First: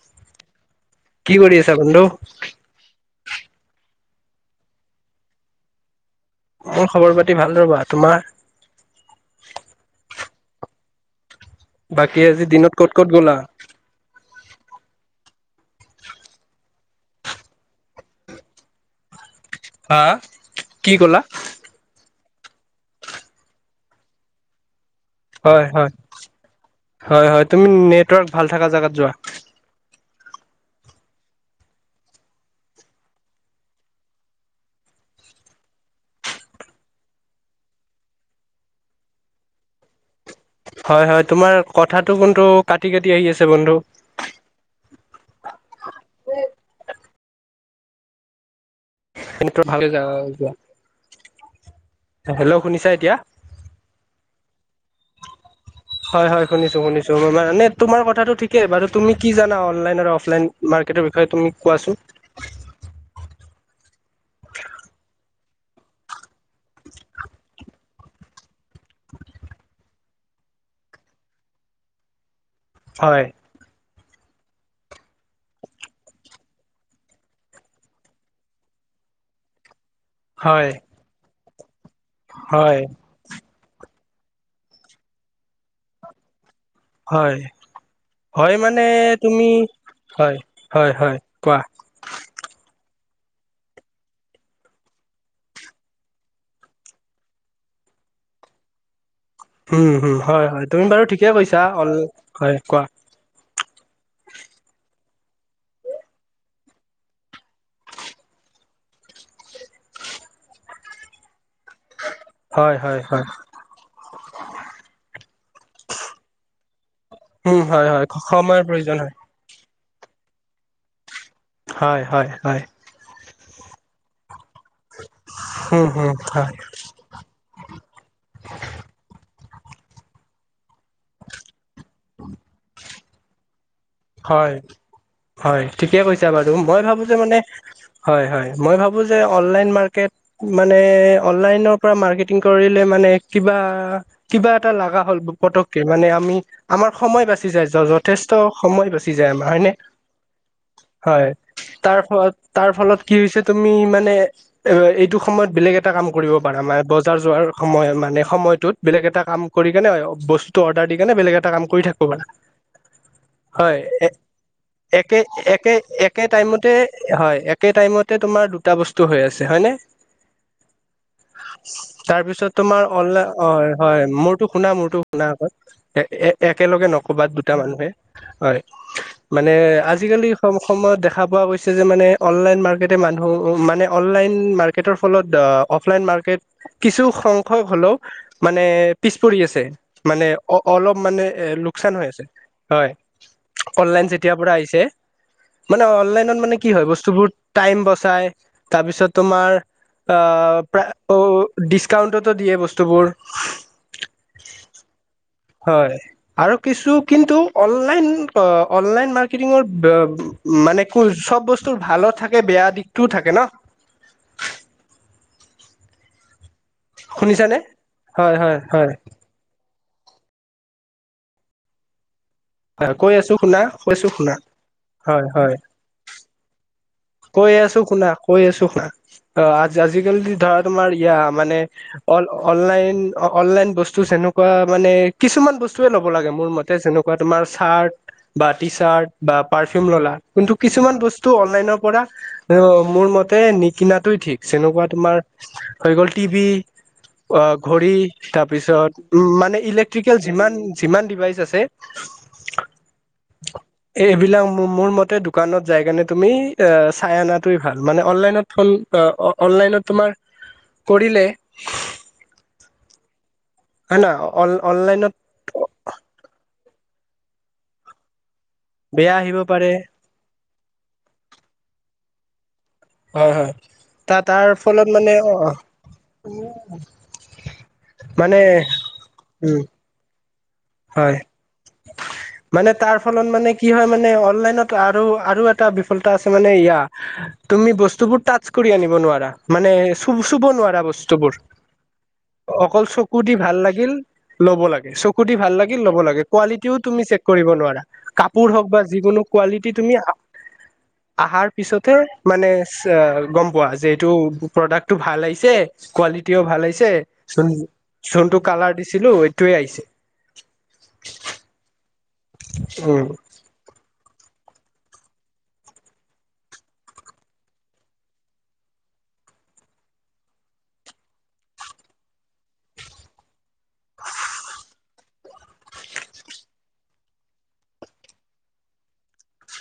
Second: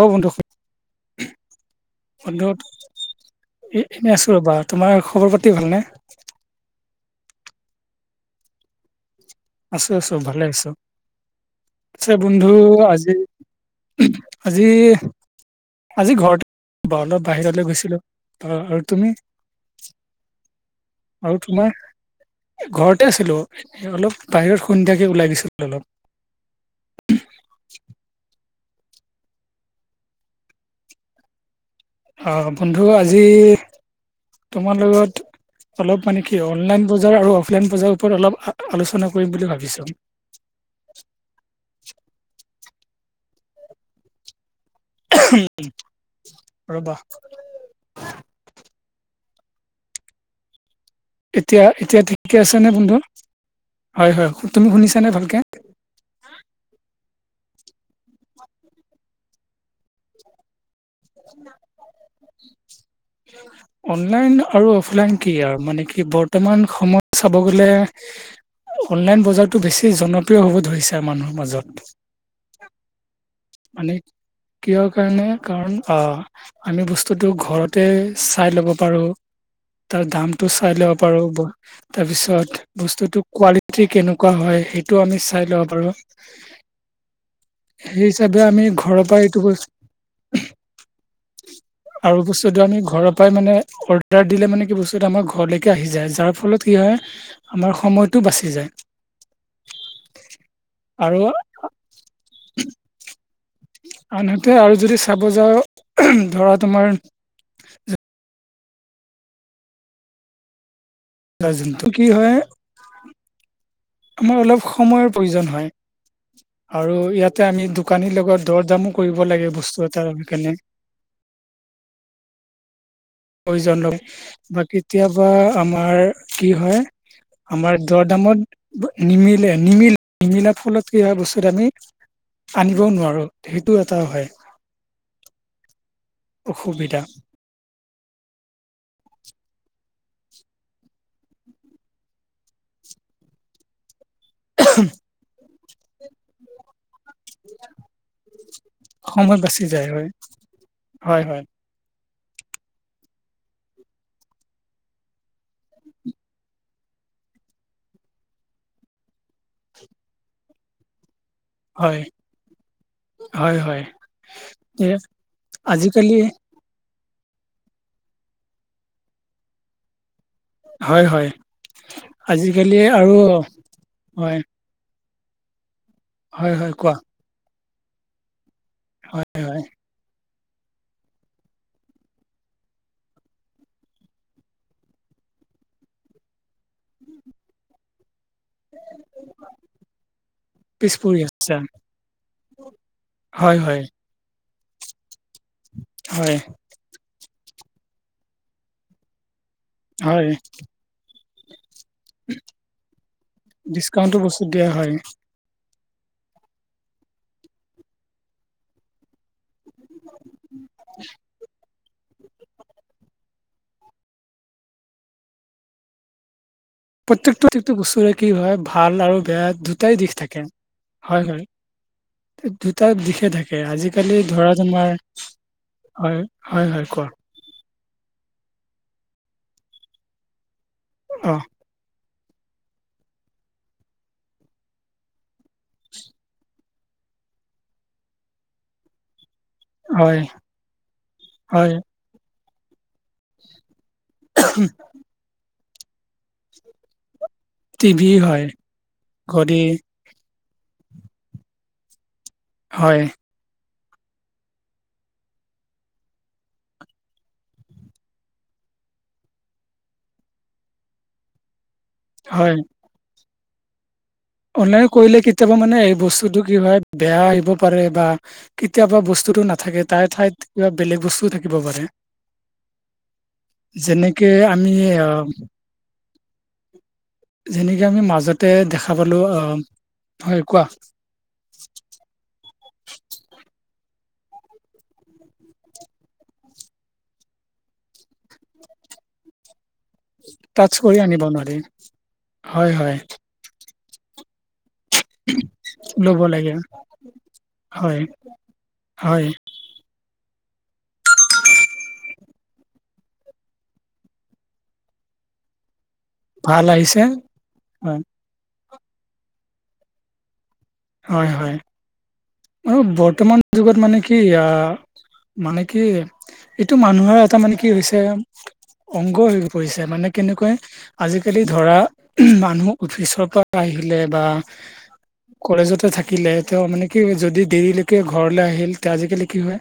অ বন্ধু কি কৰি আছা বন্ধু এই। এনেই আছো ৰ'বা তোমাৰ খবৰ পাতি ভালনে খবৰ পাতি ভাল ৰবা, তোমাৰ? আছো আছো ভালে আছো। আছে বাকী আজি বন্ধু দিনত ক'ত ক'ত আজি গ'লা? আজি। আজি ঘৰতে অলপ বাহিৰলৈ গৈছিলো আৰু তুমি। হা কি ক'লা? আৰু তোমাৰ ঘৰতে আছিলো অলপ বাহিৰত সন্ধিয়া হয় হয় হয় হয় তুমি নেটৱৰ্ক ভাল থকা জেগাত যোৱা। আহ বন্ধু আজি তোমাৰ লগত অলপ মানে কি, অনলাইন বজাৰ আৰু অফলাইন বজাৰৰ ওপৰত অলপ আলোচনা কৰিম বুলি ভাবিছোঁ। হয় হয় তোমাৰ কথাাতটো কিন্তু কাটি কাটি আহি আছে বন্ধু। ৰ'বা। ম ভালে য যোৱা। এতিয়া এতিয়া ঠিকে আছে হেল্ল' নে, শুনিছা বন্ধু এতিয়া? হয় হয় তুমি শুনিছানে ভালকে। হয় হয় শুনিছো শুনিছো মানে তোমাৰ কথাটো ঠিকেই বাৰু তুমি কি জানা অনলাইন আৰু অফলাইন। মাৰ্কেটৰ বিষয়ে তুমি কোৱাচোন। অনলাইন আৰু অফলাইন কি, আৰু মানে কি বৰ্তমান সময়ত চাব গ'লে। অনলাইন বজাৰটো বেছি জনপ্ৰিয় হ'ব ধৰিছে মানুহৰ মাজত। হয়। মানে কিহৰ কাৰণে কাৰণ। অ আমি বস্তুটো ঘৰতে চাই ল'ব পাৰোঁ। তাৰ দামটো হয় চাই ল'ব পাৰো। তাৰ পিছত, হয় বস্তুটো কোৱালিটি কেনেকুৱা হয়, সেইটো আমি চাই ল'ব পাৰোঁ। হয় সেই হিচাপে, হয় আমি মানে ঘৰৰ পৰা এইটো তুমি কৈছোঁ হয় হয় হয় কোৱা। আৰু বস্তুটো আমি ঘৰৰ মানে, অৰ্ডাৰ দিলে মানে, কি বস্তুটো আমাৰ ঘৰলেকে আহি যায়। যাৰ ফলত কি হয়, আমাৰ সময় বাচি যায়। উম, হু! হয়, হয়। তুমি বাৰু আৰু ঠিকে কৈছা। অল হয়, কোৱা? আনহাতে আৰু যদি চাব যাওঁ, ধৰা তোমাৰ [unintelligible] হয়, হয়, হয়। আমাৰ অলপ সময়ৰ প্ৰয়োজন হয়। আৰু ইয়াতে, উম আমি হয় হয় দোকানীৰ লগত সময়ৰ দৰ দামো প্ৰয়োজন হয় কৰিব লাগে বস্তু। কেনে হয়, হয়, হয়। প্ৰয়োজন [unintelligible] বা কেতিয়াবা উম আমাৰ হুম কি হয়, আমাৰ দৰ দামত নিমিত নিমিলে। নিমিলা ফলত কি হয়, বস্তুত আমি আনিবও নোৱাৰোঁ। হয়, হয়। ঠিকে কৈছা বাৰু মই অসুবিধা ভাবোঁ যে মানে, হয়। হয়। মই ভাবোঁ যে, অনলাইন মাৰ্কেট মানে, অনলাইনৰ পৰা মাৰ্কেটিং কৰিলে মানে, কিবা কিবা এটা লগা হ'ল পতককে। মানে, আমি আমাৰ সময় বাচি যায় যথেষ্ট। সময় বাছি যায় আমাৰ বাচি হয়নে? যায় হয় হয়। তাৰ ফলত, তাৰ ফলত কি হৈছে, তুমি মানে, এইটো সময়ত বেলেগ এটা কাম কৰিব পাৰা নাই। বজাৰ যোৱাৰ সময়, মানে, সময়টোত বেলেগ এটা কাম কৰি কেনে বস্তুটো অৰ্ডাৰ দি কেনে বেলেগ এটা এটা কাম কৰি হয় থাকিব পাৰা। হয়। এ একে, একে, আজিকালি একে টাইমতে হয়। একে টাইমতে তোমাৰ দুটা বস্তু হৈ আছে। হয় নে? হয় হয় তাৰপিছত, আজিকালি তোমাৰ আৰু অনলাইন অ'! হয়, মোৰতো শুনা, মোৰতো শুনা আ'ক, হয় হয় একেলগে কোৱা ন'কবা দুটা মানুহে। হয়! হয় হয় মানে, আজিকালি কম সময়ত দেখা পোৱা গৈছে। যে মানে, অনলাইন মাৰ্কেটে মানুহ, মানে অনলাইন মাৰ্কেটৰ ফলত অফলাইন মাৰ্কেট কিছু সংখ্যক হ'লেও মানে, পিছ পৰি আছে। মানে, অ'! পিছ অলপ পৰি মানে, এ, আছা লোকচান হৈ আছে। হয়। হয় হয় অনলাইন যেতিয়াৰ পৰা আহিছে। মানে, হয় অনলাইনত মানে, কি হয় বস্তুবোৰ টাইম বচাই। তাৰপিছত তোমাৰ, হয় আঁ প্ৰায় অ'! ডিচকাউন্টতো দিয়ে বস্তুবোৰ। ডিছকাউণ্টটো বস্তু দিয়া হয়? হয় আৰু কিছু কিন্তু, অনলাইন, অনলাইন মানে, চব বস্তু ভালোঁ থাকে, বেয়া দিশটোও থাকে ন'। প্ৰত্যেকটো, শুনিছানে প্ৰত্যেকটো বস্তুৰে কি হয়, ভাল আৰু বেয়া দু টাই দিশ থাকে। হয়, হয়। দুটা হয় কৈ দিশে আছো শুনা থাকে। কৈছো আজিকালি শুনা ধৰা তোমাৰ, হয় হয় হয়, হয়, হয়। কোৱা কৈ আছোঁ শুনা, কৈ আছোঁ শুনা, আঁ আজিকালি ধৰা তোমাৰ ইয়া অ মানে, অ'! অনলাইন, অনলাইন বস্তু যেনেকুৱা মানে কিছুমান বস্তুৱে ল'ব লাগে মোৰ মতে, যেনেকুৱা তোমাৰ চাৰ্ট বা টি চাৰ্ট। বা পাৰফিউম ল'লা। হয় কিন্তু, কিছুমান বস্তু হয় অনলাইনৰ পৰা মোৰ মতে নিকিনা টোৱে ঠিক। তেনেকুৱা তোমাৰ হৈ গ'ল টিভি ঘড়ী, টিভি হয় তাৰপিছত, উম! মানে, ঘড়ী এলেট্ৰিকেল যিমান, যিমান ডিভাইচ আছে। হয়। এ এইবিলাক মোৰ মতে দোকানত যাই কাৰণে তুমি এ চাই অনাটোৱেই ভাল মানে অনলাইনত ফোন অনলাইনত তোমাৰ কৰিলে হয় হয় না অন- অনলাইন অনলাইনত কৰিলে কেতিয়াবা মানে এই বস্তুটো কি হয় বেয়া আহিব পাৰে বা কেতিয়াবা বেয়া আহিব বস্তুতটো পাৰে নাথাকে তাই ঠাইত কিবা বেলেগ বস্তুও থাকিব পাৰে হয় হয় ত যেনেকে তাৰ আমি ফলত মানে অ যেনেকে আমি মানে মাজতে দেখা পালো আ উম হয় কোৱা হয় মানে তাৰ ফলত মানে কি কি হয় মানে অনলাইনত আৰু আৰু এটা বিফলতা আছে মানে ইয়া তুমি বস্তুবোৰ টাচ কৰি আনিব নোৱাৰা মানে চু চুব টাচ নোৱাৰা কৰি আনিব বস্তুবোৰ নোৱাৰি হয় অকল হয় চকু দি ভাল লাগে গিল লব লাগে ভাল লাগিল লব লাগে কোৱালিটিও তুমি চেক কৰিব নোৱাৰা হয় কাপোৰ হওক বা যিকোনো হয় কোৱালিটি তুমি [inaudible] আহাৰ পিছতহে মানে গম পোৱা যে এইটো প্ৰডাক্টটো ভাল আহিছে কোৱালিটিও ভাল আহিছে জোন হয় জোনটো কালাৰ দিছিলো এইটোয়ে আহিছে। হয় হয়। উম বৰ্তমান যুগত মানে কি আহ মানে কি এইটো মানুহৰ এটা মানে কি হৈছে অংগ হৈ পৰিছে মানে কেনেকৈ আজিকালি ধৰা মানুহ অফিচৰ পৰা আহিলে বা কলেজতে থাকিলে তেওঁ মানে কি যদি দেৰিলৈকে ঘৰলে আহিল তে আজিকালি কি হয়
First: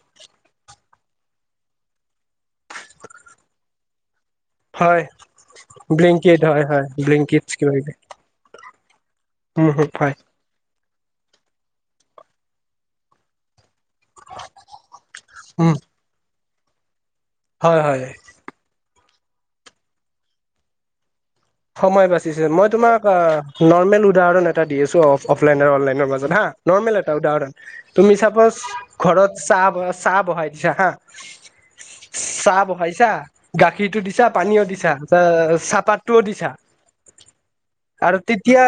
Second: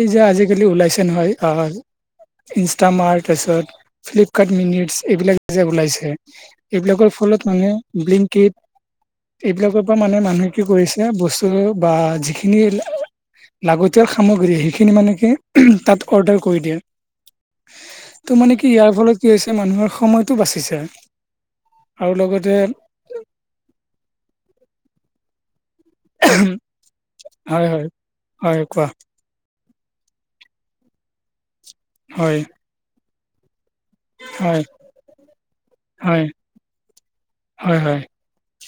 এই যে আজিকালি ওলাইছে নহয়, আ ইনষ্টামাৰ্ত, ফ্লিপ কাৰ্ট মিনিটচ হয় এইবিলাক যে ওলাইছে ব্লিংকিত হয় হয় এইবিলাকৰ ব্লিংকিত ফলত মানে কিবা কিবি ব্লিকিট, উম এইবিলাকৰ পৰা হয় মানে মানুহে কি কৰিছে বস্তু বা যিখিনি লাগতিয়াল সামগ্ৰী সেইখিনি মানে কি উম তাত অৰ্ডাৰ কৰি দিয়ে। হয় হয় ত' মানে কি ইয়াৰ ফলত কি হৈছে মানুহৰ সময়টো বাচিছে। সময় আৰু বাচিছে লগতে মই তোমাক নৰ্মেল উদাহৰণ এটা দি আছো অফলাইন ৰ আৰু অনলাইনৰ মাজত হা? নৰ্মেল এটা উদাহৰণ হয় হয় তুমি চাপছ হয় কোৱা ঘৰত চাহ অ চাহ বহাই দিছা হা হয় চাহ বহাইছা গাখীৰটো দিছা হয় পানীও দিছা চাহপা তো হয় দিছা হয় হয় আৰু তেতিয়া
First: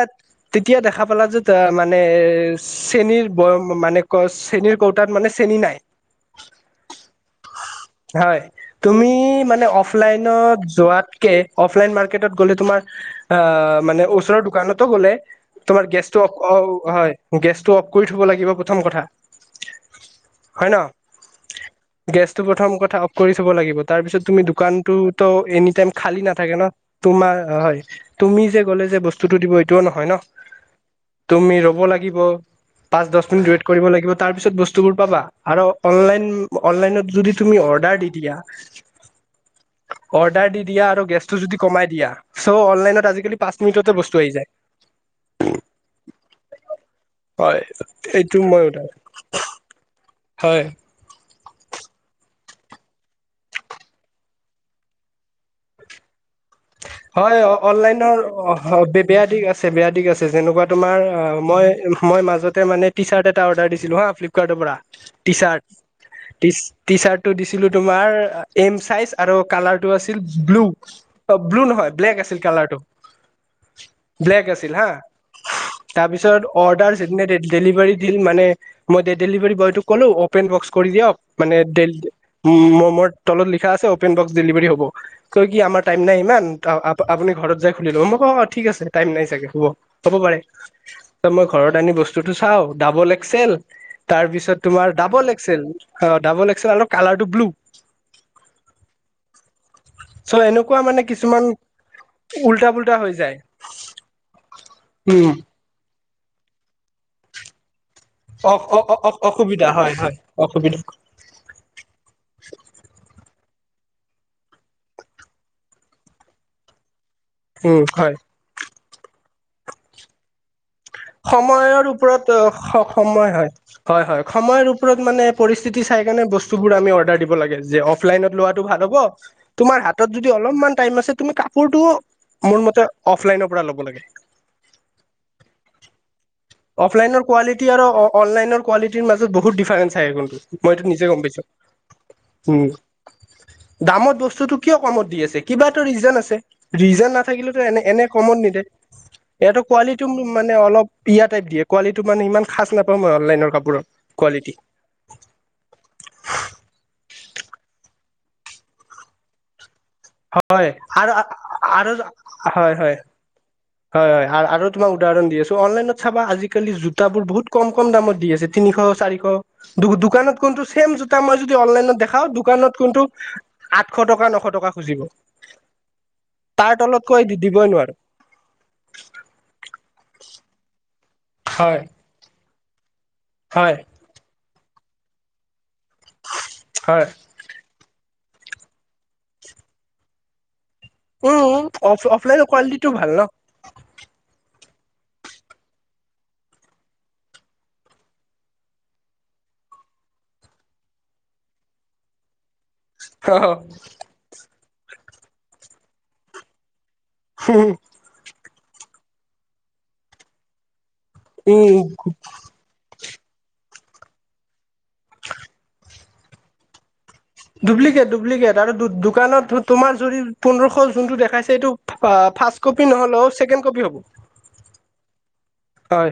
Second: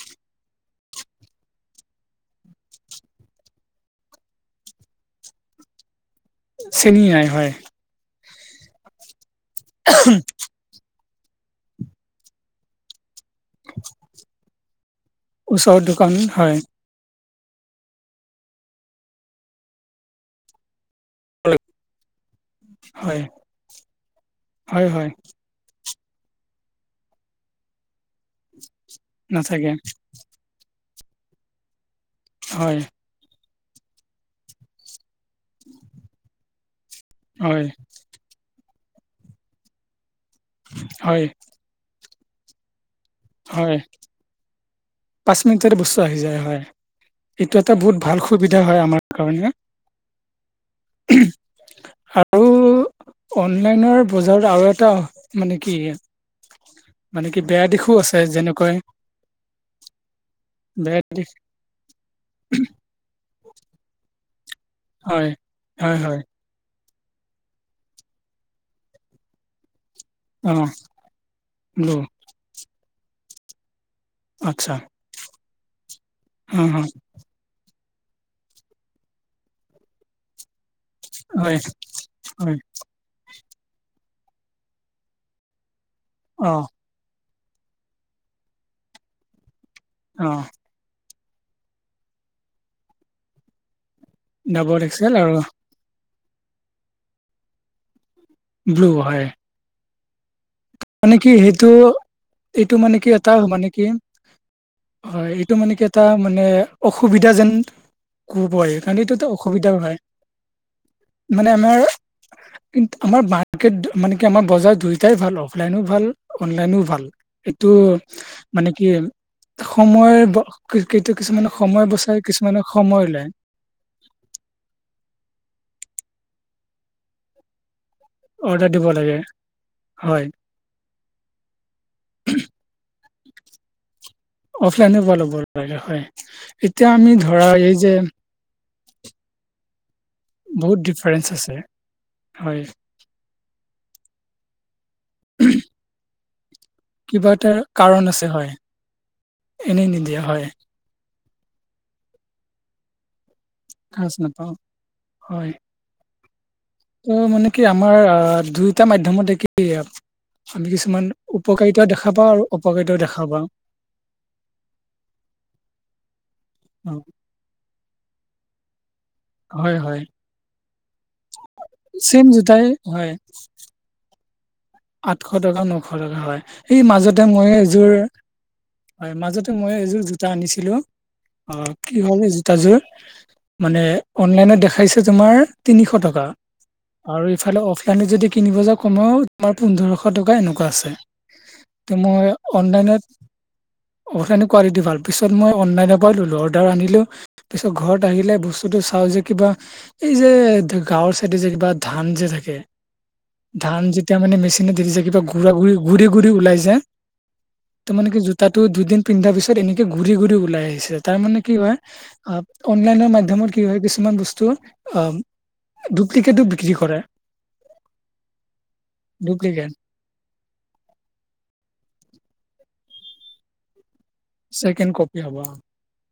এতিয়া দেখা পালা যে ত মানে চেনিৰ মানে চেনিৰ বয়াম মানে চেনিৰ কৌতাত মানে চেনি নাই। চেনি নাই হয়। হয় তুমি মানে অফলাইনত যোৱাতকে অফলাইন মা ৰ্কেটত গলে তোমাৰ আহ মানে ওচৰৰ দোকানত গলে ওচৰৰ তোমাৰ দোকান গেছটো অ হয় হয়। গেছটো অফ কৰি থ'ব লাগিব প্ৰথম কথা হয় ন? গেছটো প্ৰথম কথা অফ হয় কৰি থব লাগিব। তাৰপিছত তুমি হয় হয় দোকানটোত এনিটাইম খালী নাথাকে ন? তোমাৰ হয়। তুমি যে গ'লে যে বস্তুটো দিব নাথাকে এইটোও নহয় ন। তুমি ৰ'ব লাগি ব হয় পাঁচ দহ মিনিট ৱেইট কৰিব লাগিব তাৰ পাছত বস্তুবোৰ পাবা আৰু অনলাইনত যদি তুমি হয় অৰ্ডাৰ দি দিয়া অৰ্ডাৰ দি দিয়া আৰু হয় গেছটো যদি কমাই দিয়া চ' অনলাইনত আজিকালি পাঁচ হয় মিনিটতে বস্তু আহি যায়। পাঁচ মিনিটতে বস্তো আহি যায় হয়। এইটো হয় এটা বহুত ভাল এইটো সুবিধা মই হয় উদাৰ আমাৰ কাৰণে। হয়। আৰু অনলাইনৰ বজাৰত আৰু এটা মানে কি মানে হয় কি বেয়া দিশো আছে অনলাইনৰ যেনেকৈ অ বেয়া দিখ আছে, বেয়া দিখ আছে। যেনেকুৱা তোমাৰ বেয়া অ দিশ মই মই মাজতে মানে টি চাৰ্ট এটা অৰ্ডাৰ দিছিলো হা ফ্লিপকাৰ্টৰ পৰা হয় টি চাৰ্ট হয় হয় টি চাৰ্টটো দিছিলো তোমাৰ, এম চাইজ আৰু কালাৰটো আছিল অ ব্লু। ব্লু নহয় ব্লেক আছিল কালাৰটো। ব্লেক আছিল আচ্ছা হা? তাৰপিছত অ অ অৰ্ডাৰ যিদিনা ডেলিভাৰী দিল মানে, মই ডেলিভাৰী বয়টোক ক'লো অপেন বক্স কৰি দিয়ক। মানে হয় হয় মোৰ তলত লিখা আছে অপেন বক্স ডেলিভাৰী হ'ব। চ' কি আমাৰ টাইম নাই ইমান অ আপুনি ঘৰত যাই খুলি ল'ব। মোক অ' অ' ঠিক আছে, টাইম নাই চাগে! হ'ব, হ'ব অ পাৰে। মই ঘৰত আনি বস্তুতটো চাওঁ ডাবল এক্সেল। তাৰ পিছত ডাবল তোমাৰ ডাবল আৰু এক্সেল অ' ডাবল এক্সেল অলপ কালাৰটো ব্লু। ব্লু হয়। চ' এনে মানে কি সেইটো, এইটো পুল্টা মানে কি হৈ এটা যায় মানে কি হয়, উম এইটো মানে কি এটা মানে অসুবিধা যেন ক'ব অ পাৰি। অ কাৰণ অ এইটো এটা অসুবিধা অসুবিধাও হয়। অসুবিধা মানে আমাৰ কিন্ত আমাৰ মাৰ্কেট মানে কি আমাৰ বজাৰ দুইটাই ভাল। অফলাইনো ভাল, অনলাইনো ভাল। এইটো উম হয় মানে কি? সময় কিছুমানে সময় সময়ৰ বচাই ওপৰত কিছুমানে লয় সময় হয়। হয় হয়, সময়ৰ ওপৰত মানে পৰি তি চাই কেনে বস্তুবোৰ আমি অৰ্ডাৰ দিব লাগে। যে অফলাইনত লোৱাটো অৰ্ডাৰ দিব ভাল লাগে হ'ব। তোমাৰ হাতত হয় যদি অলপমান টাইম আছে, তুমি কাপোৰটো মোৰ মতে অফলাইনৰ পৰা ল'ব লাগে। অফলাইনৰ পৰা ল'ব লাগে। হয় এতিয়া আমি অফলাইনৰ ধৰা কোৱালিটি এই আৰু যে অনলাইনৰ কোৱালিটিৰ মাজত বহুত ডিফাৰেন্ঞ্চ। বহুত মইতো নিজে গম ডিফাৰেন্স পাইছো। আছে হয় উম, দামত বস্তুতো কমত দি আছে, কিবাটো ৰিজন আছে ৰিজন কিবা এটা নাথাকিলেতো কাৰণ এনে আছে কমত হয় নিদিয়ে। ইয়াতো এনেই নিদিয়া কোৱালিটিও হয় মানে অলপ ইয়া দিয়ে। কোৱালিটীটো মানে ইমান খাছ নাপাওঁ মই। অনলাইন কাপোৰৰ সাজ কোৱালিটি নাপাওঁ হয় ত' মানে কি, আমাৰ আ দুইটা মাধ্যমত কি আমি হয় কিছুমান আৰু উপকাৰিতা আৰু দেখা পাওঁ আৰু হয় হয় অপকাৰিতাও দেখা পাওঁ। হয় হয়। আৰু তোমাক উদাহৰণ দি আছো অনলাইনত চাবা আজিকালি অ, জোতাবোৰ বহুত কম কম দামত দি আছে। তিনিশ-চাৰিশ হয় হয় দোকানত কিন্তু ছেম জোতা মই যদি অনলাইনত দেখাও, চেম জোতাই দোকানত কিন্তু হয় আঠশ টকা, নশ টকা খুজিব আঠশ টকা, নশ টকা হয়। তাৰ সেই তলত কৈ মাজতে মই দিবই এযোৰ নোৱাৰো হয়। মাজতে মই এযোৰ জোতা আনিছিলো অ' হয় কি হ'ল জোতাযোৰ, হয় মানে অনলাইনত দেখাইছে তোমাৰ তিনিশ টকা। হয় আৰু ইফালে অফলাইনত যদি কিনিব যাও কমেও আমাৰ পোন্ধৰশ টকা এনেকুৱা আছে। উম ত' অফ মই অফলাইনৰ কোৱালিটিটো অনলাইনত, ভাল ন অফলাইন কোৱালিটি ভাল। পিছত মই অনলাইনৰ পৰাও ল'লোঁ। অৰ্ডাৰ আনিলোঁ, পিছত ঘৰত আহিলে বস্তুটো চাওঁ যে কিবা এই যে গাঁৱৰ চাইডে যে কিবা ধান যে থাকে হ হ মেচিনেদি যায় কিবা গুৰা, গুৰি গুৰি ওলাই যে, তাৰ মানে কি জোতাত দুইদিন পিন্ধাৰ পিছত এনেকে গুৰি গুৰি ওলাই আহিছে। তাৰ মানে কি হয়, উম আ অনলাইনৰ ত কি হয় কিছুমান বস্তু, আহ ডুপ্লিকেটো বিক্ৰী কৰে। Duplicate, duplicate. আৰু দোকানত ডুপ্লিকেট তোমাৰ যদি পোন্ধৰশ যোনটো দেখাইছে এইটো ফাৰ্ষ্ট কপি নহ'লেও ছেকেণ্ড কপি হ'ব। ছেকেণ্ড কপি হ'ব। হয়,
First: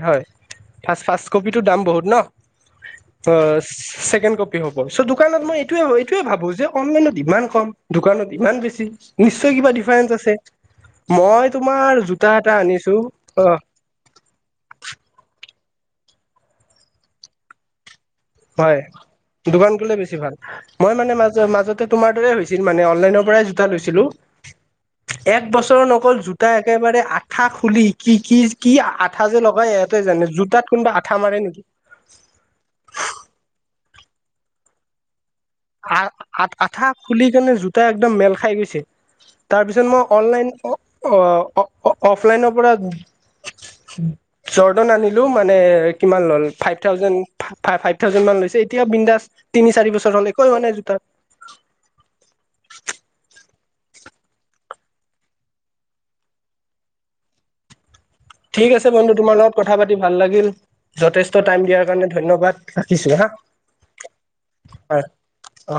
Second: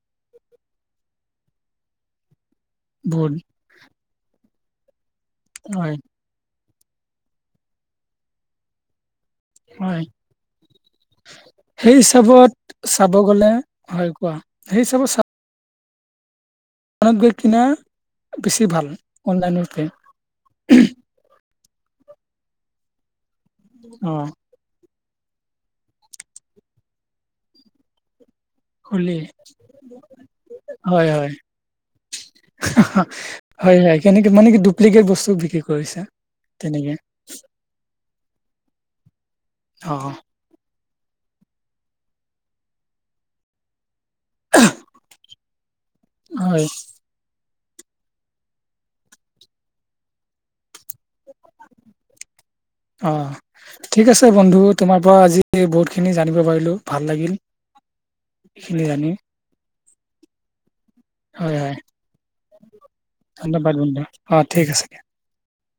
ফাৰ্ষ্ট কপিটো দাম বহু ন? বহুত ছেকেণ্ড কপি হ'ব। চ' দোকানত মই এইটোৱে, হয় এইটোৱে ভাবো যে অনলাইনত ইমান কম। দোকানত ইমান বেছি! নিশ্চয় কিবা হয় ডিফাৰেন্ঞ্চ আছে! মই তোমাৰ সেই জোতা এটা হিচাপত আনিছো চাব অ গ'লে, হয় কোৱা। সেই হিচাপত দোকানত গৈ কিনাৰ হয় দোকান গলে বেছি ভাল মই মানে মাজ মাজতে তোমাৰ দৰে হৈ ছিল মানে অনলাইনৰ পৰাই জোতা লৈছিলো অ এক বছৰ নগল জোতা একেবাৰে আঠা খুলি কি কি কি খুলি আঠা যে লগাই সেতে জানে জোতাত কোনোবা হয় আঠা হয় মাৰে নেকি হয় হয় কেনেকে মান কি ডুপ্লিকেট বস্তু বি আ আ আঠা খুলি কেনে জোতা একদম মেল খাই গৈছে তাৰপিছত অ মই অনলাইন কও অ অ অফলাইনৰ পৰা জৰ্ডন আনিলো মানে কিমান ল'লে হয় ফাইভ থাউজেণ্ড ফাইভ থাউজেণ্ড মান লৈছে এতিয়া বিন্দাস তিনি চাৰি বছৰলে কোৱা নাই জোতাত অ ঠিক আছে বন্ধু তোমাৰ পৰা আজি বহুতখিনি জানিব পাৰিলো ভাল লাগিল ঠিক এইখিনি আছে জানি বন্ধু তোমাৰ লগত কথা পাতি ভাল লাগিল যথেষ্ট হয় টাইম হয় দিয়াৰ কাৰণে ধন্যবাদ ৰাখিছো হা ধন্যবাদ অ ঠিক আছে। অ